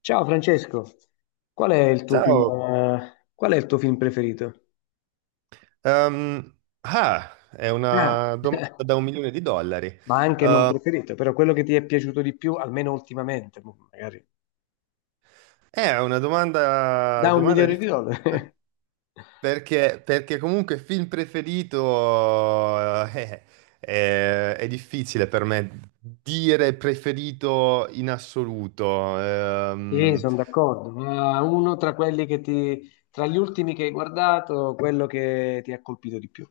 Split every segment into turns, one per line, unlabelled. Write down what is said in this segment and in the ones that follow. Ciao Francesco,
Ciao.
qual è il tuo film preferito?
Ehm, ah, è
Ah,
una domanda da un milione di dollari.
ma anche non
Eh,
preferito, però quello che ti è piaciuto di più, almeno ultimamente, magari.
è una domanda,
Da un
domanda
milione di
difficile
dollari.
perché comunque film preferito è difficile per me dire preferito in assoluto.
Sì,
Ehm,
sono d'accordo, ma uno tra quelli tra gli ultimi che hai guardato, quello che ti ha colpito di più.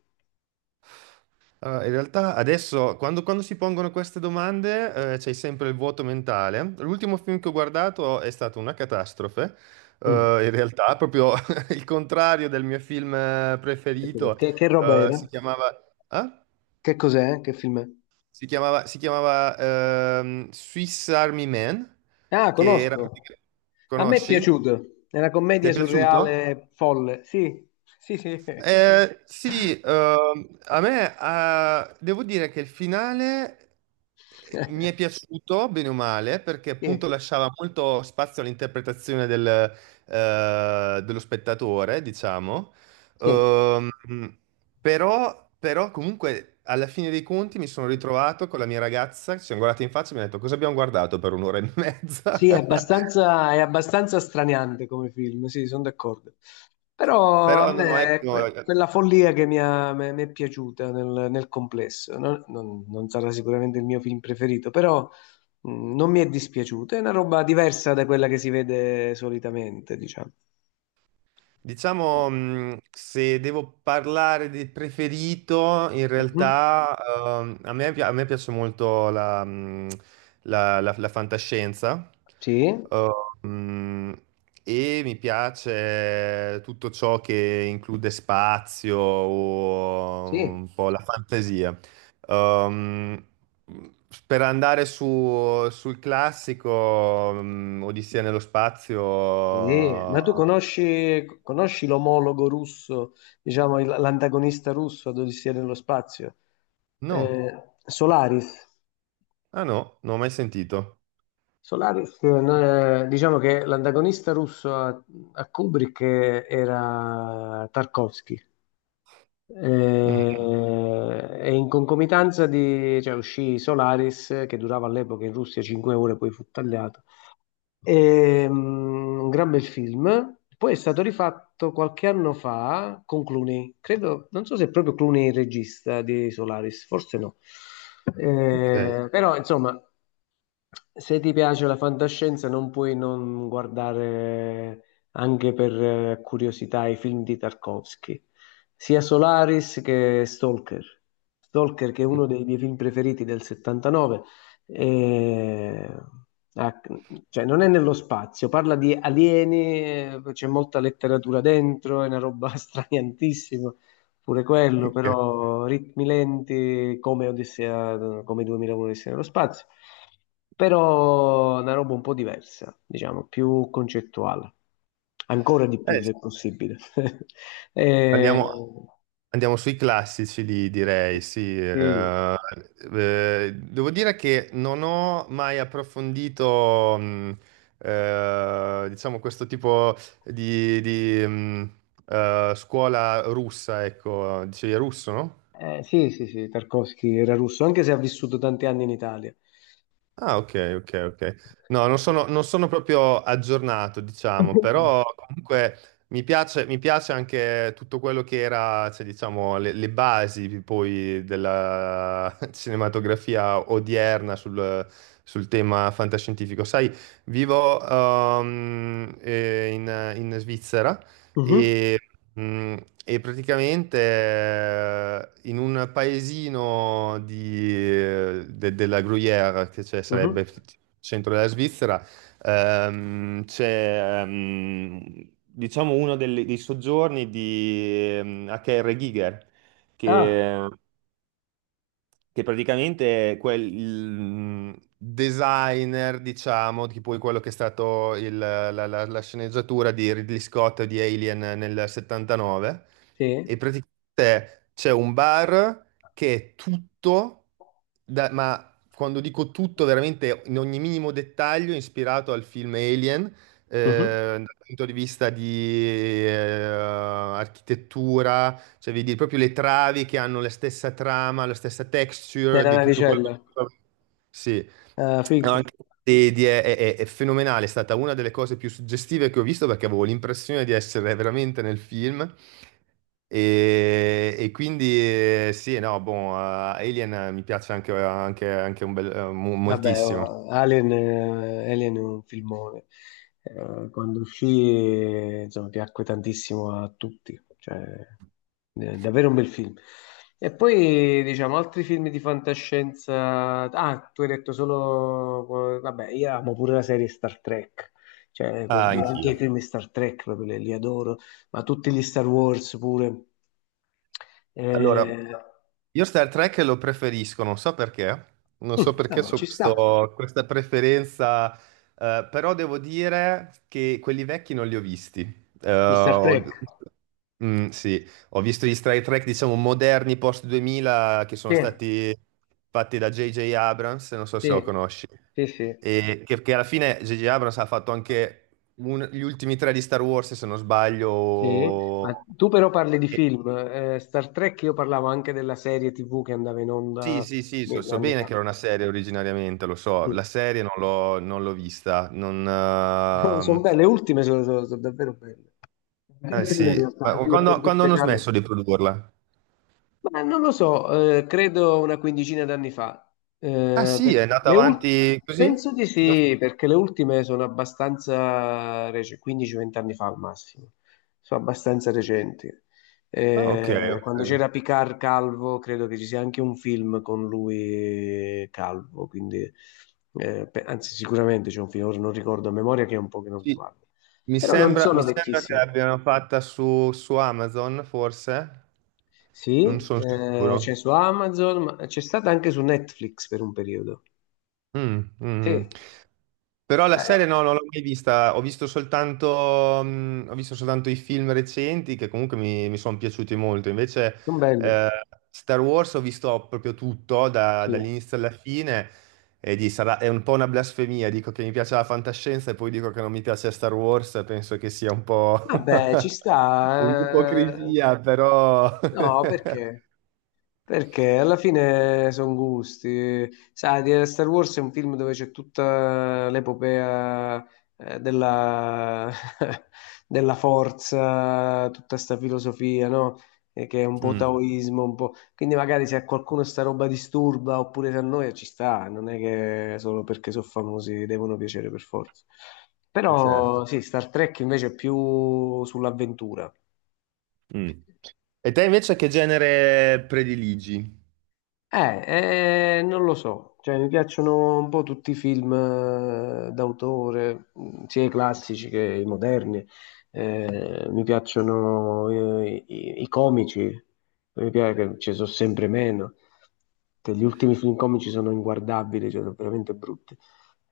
Allora, in realtà adesso, quando si pongono queste domande, c'è sempre il vuoto mentale. L'ultimo film che ho guardato è stato una catastrofe. Eh,
Mm.
in realtà, proprio il contrario del mio film preferito.
Che roba
eh,
era?
si chiamava, Ah?
Che cos'è? Che film è?
Si chiamava Swiss Army Man,
Ah,
che era...
conosco.
pratica-
A me è
Conosci?
piaciuto. È una
Ti
commedia
è piaciuto?
surreale folle. Sì, sì, sì.
Sì, a me devo dire che il finale mi è piaciuto, bene o male, perché
Sì,
appunto lasciava molto spazio all'interpretazione dello spettatore, diciamo.
sì.
Ehm, però comunque alla fine dei conti mi sono ritrovato con la mia ragazza, ci siamo guardati in faccia e mi ha detto cosa abbiamo guardato per un'ora e mezza.
Sì, è abbastanza, è abbastanza straniante come film, sì, sono d'accordo. Però
Però
a
no,
me è
ecco.
quella follia che mi è piaciuta nel complesso. Non sarà sicuramente il mio film preferito, però non mi è dispiaciuto. È una roba diversa da quella che si vede solitamente, diciamo.
Diciamo, se devo parlare del preferito, in
Mhm.
realtà a me piace molto la fantascienza
Sì,
eh, mh, e mi piace tutto ciò che include spazio o
sì,
un po' la fantasia. Ehm, per andare sul classico, Odissea nello spazio.
sì. Ma tu conosci l'omologo russo, diciamo l'antagonista russo ad Odissea nello spazio?
No.
Solaris.
Ah no, non ho mai sentito.
Solaris, no, diciamo che l'antagonista russo a Kubrick era Tarkovsky.
Mm.
E in concomitanza di, cioè, uscì Solaris, che durava all'epoca in Russia 5 ore, poi fu tagliato. Un gran bel film. Poi è stato rifatto qualche anno fa con Clooney. Credo, non so se è proprio Clooney il regista di Solaris, forse no.
Ok,
Però, insomma, se ti piace la fantascienza, non puoi non guardare anche per curiosità i film di Tarkovsky, sia Solaris che Stalker. Stalker, che è uno dei miei film preferiti del 79, eh, ah, cioè, non è nello spazio, parla di alieni, c'è molta letteratura dentro, è una roba straniantissima, pure quello,
ok.
però ritmi lenti come Odissea, come 2001 Odissea nello spazio, però una roba un po' diversa, diciamo, più concettuale, ancora di più
Sì,
se possibile. Eh,
andiamo, andiamo sui classici, li direi, sì.
sì.
Devo dire che non ho mai approfondito, diciamo, questo tipo di scuola russa, ecco, dicevi russo, no?
Sì, sì, sì, Tarkovsky era russo, anche se ha vissuto tanti anni in Italia.
Ah, ok, ok, ok. No, non sono proprio aggiornato, diciamo, però comunque mi piace anche tutto quello che era, cioè, diciamo, le basi poi della cinematografia odierna sul tema fantascientifico. Sai, vivo in Svizzera
Mhm,
e, mh, e praticamente in un paesino della Gruyère, che sarebbe
mhm.
il centro della Svizzera. C'è diciamo uno dei soggiorni di H.R. Giger,
Ah,
che praticamente è Designer, diciamo, tipo quello che è stato la sceneggiatura di Ridley Scott di Alien nel 79. E
sì,
praticamente c'è un bar che è tutto, ma quando dico tutto, veramente in ogni minimo dettaglio, ispirato al film Alien,
mhm.
dal punto di vista di architettura, cioè, vedi proprio le travi che hanno la stessa trama, la stessa texture
Nella
di tutto quello che...
navicella.
Sì.
Ah,
No,
figo.
anche è fenomenale, è stata una delle cose più suggestive che ho visto perché avevo l'impressione di essere veramente nel film. E quindi sì, no, boh. Alien mi piace anche un bel,
Vabbè,
moltissimo.
oh, Alien, Alien è un filmone. Quando uscì, insomma, piacque tantissimo a tutti. Cioè, davvero un bel film. E poi, diciamo, altri film di fantascienza. Ah, tu hai detto solo. Vabbè, io amo pure la serie Star Trek. Cioè, per
Ah,
dire, anche
anch'io.
i film di Star Trek proprio li adoro, ma tutti gli Star Wars pure.
Allora,
Eh,
io Star Trek lo preferisco, non so perché, non so
mm,
perché
vabbè,
ho
ci sta.
questa preferenza, però devo dire che quelli vecchi non li ho visti. Eh,
Gli Star
ho
Trek.
visto- Mm, sì, ho visto gli Star Trek, diciamo, moderni post 2000 che sono
Sì.
stati fatti da J.J. Abrams, non so se
Sì,
lo conosci,
sì, sì,
e che alla fine J.J. Abrams ha fatto anche gli ultimi tre di Star Wars, se non
sì.
sbaglio.
Ma tu però parli di film. Star Trek io parlavo anche della serie TV che andava in
Sì,
onda
sì, sì, so,
mille
so
anni
bene
fa.
che era una serie originariamente, lo so, la
Sì.
serie non l'ho vista, non.
Sono belle, le ultime sono davvero belle. Anche
Eh
le prime in
sì,
realtà,
ma
però
quando,
l'effetto
quando hanno
speciale.
smesso di produrla?
Ma non lo so, credo una quindicina d'anni fa.
Ah
Eh,
sì,
per-
è andata
le ul-
avanti così?
penso di
Fino a-
sì, perché le ultime sono abbastanza recenti, 15-20 anni fa al massimo, sono abbastanza recenti.
Ah, ok,
Quando
ok.
c'era Picard Calvo, credo che ci sia anche un film con lui Calvo, quindi, anzi sicuramente c'è un film, ora non ricordo a memoria che è un po' che non li
Sì.
guardo,
Mi
però non
sembra,
sono
mi sembra che
vecchissimi.
l'abbiano fatta su Amazon, forse, non
Sì,
sono
c'è
sicuro.
su Amazon, ma c'è stata anche su Netflix per un periodo.
Mm, mm.
Sì,
Mm. Però la serie no,
beh,
non l'ho mai vista, ho visto soltanto i film recenti che comunque mi sono piaciuti molto. Invece
sono belle.
eh, Star Wars ho visto proprio tutto,
Sì.
dall'inizio alla fine, e è un po' una blasfemia, dico che mi piace la fantascienza e poi dico che non mi piace Star Wars, penso che sia un po'
Vabbè, ci sta.
un'ipocrisia, però.
No, perché? Perché alla fine sono gusti. Sai, Star Wars è un film dove c'è tutta l'epopea della, della forza, tutta sta filosofia, no? E che è un po'
Mm,
taoismo, un po'. Quindi magari se a qualcuno sta roba disturba oppure se a noi ci sta, non è che solo perché sono famosi devono piacere per forza.
è certo.
Però sì, Star Trek invece è più sull'avventura.
Mm. E te invece che genere prediligi?
Non lo so, cioè, mi piacciono un po' tutti i film d'autore, sia i classici che i moderni. Mi piacciono i comici, mi piace che ci sono sempre meno, che gli ultimi film comici sono inguardabili, cioè, sono veramente brutti.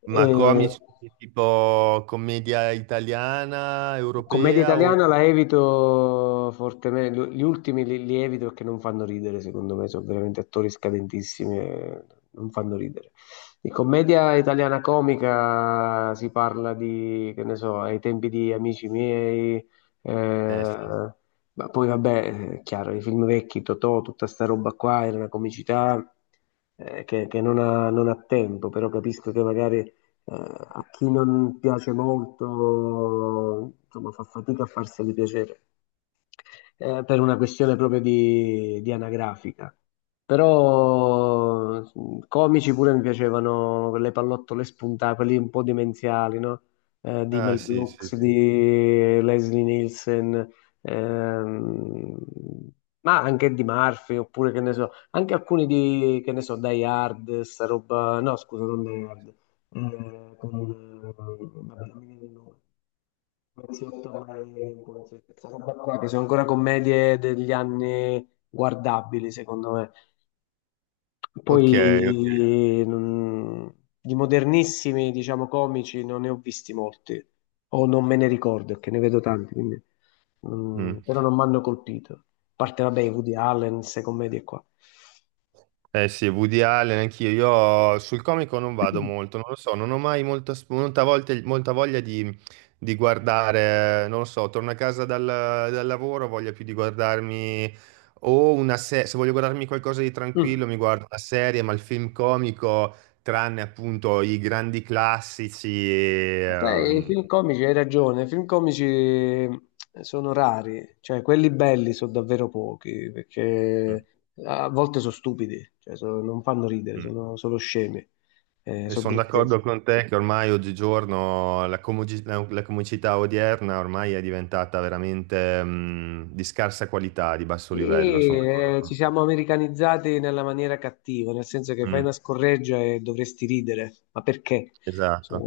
Ma
Eh,
comici tipo commedia italiana,
Commedia
europea o...
italiana la evito fortemente, gli ultimi li evito perché non fanno ridere, secondo me, sono veramente attori scadentissimi, e non fanno ridere. Di commedia italiana comica si parla di, che ne so, ai tempi di Amici miei,
Eh sì.
eh, ma poi vabbè, è chiaro, i film vecchi, Totò, tutta sta roba qua, era una comicità che non ha tempo, però capisco che magari eh, a chi non piace molto, insomma, fa fatica a farseli piacere per una questione proprio di, anagrafica. Però comici pure mi piacevano quelle pallottole spuntate, quelli un po' demenziali, no? Di
Ah
Mel
sì, sì,
Brooks,
sì.
di Leslie Nielsen, ehm, ma anche di Murphy, oppure che ne so, anche alcuni di, che ne so, Die Hard, sta roba, no scusa, non Die Hard, vabbè, non mi viene il nome. Poliziotto a Marengo, questa roba qua, che sono ancora commedie degli anni guardabili, secondo me.
Ok, ok.
Poi non- di modernissimi, diciamo, comici non ne ho visti molti, o non me ne ricordo, che ne vedo tanti, quindi,
Mm.
però non mi hanno colpito. A parte, vabbè, i Woody Allen, queste commedie qua.
Eh sì, Woody Allen, anch'io. Io sul comico non vado molto, non lo so, non ho mai molta, sp- molta volta- molta voglia di, guardare, non lo so, torno a casa dal lavoro, ho voglia più di guardarmi o una serie, se voglio guardarmi qualcosa di tranquillo
Mm.
mi guardo una serie, ma il film comico, tranne appunto i grandi classici.
Sai, i film comici, hai ragione, i film comici sono rari, cioè quelli belli sono davvero pochi,
Mm,
perché a volte sono stupidi, cioè, non fanno ridere,
mm.
sono solo scemi,
E
sono
sono
grotteschi.
d'accordo con te che ormai oggigiorno la comicità odierna ormai è diventata veramente di scarsa qualità, di basso
Sì,
livello, sono d'accordo
ci
con te.
siamo americanizzati nella maniera cattiva, nel senso che fai una
Mm,
scorreggia e dovresti ridere, ma perché? Cioè,
esatto.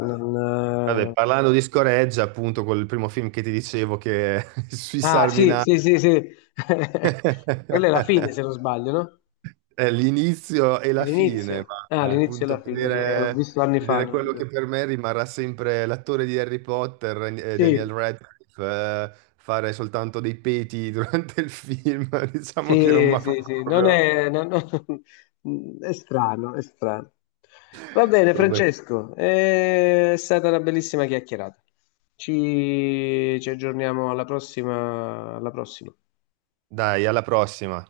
Vabbè, parlando di scoreggia, appunto, col primo film che ti dicevo che sui
ah, sì,
Sarminati
sì, sì, sì. Quella è la fine, se non sbaglio, no?
è l'inizio e la fine,
L'inizio? Ah,
ma
l'inizio e
appunto
la fine, sì, l'ho visto
vedere,
anni fa.
vedere quello che per me rimarrà sempre l'attore di Harry Potter, Daniel
Sì,
Radcliffe, fare soltanto dei peti durante il film, diciamo che non mi
sì,
ha
sì,
fatto
sì, non
proprio.
è, è strano, è strano. Va bene,
Vabbè.
Francesco, è stata una bellissima chiacchierata. Ci aggiorniamo alla prossima, alla prossima.
Dai, alla prossima.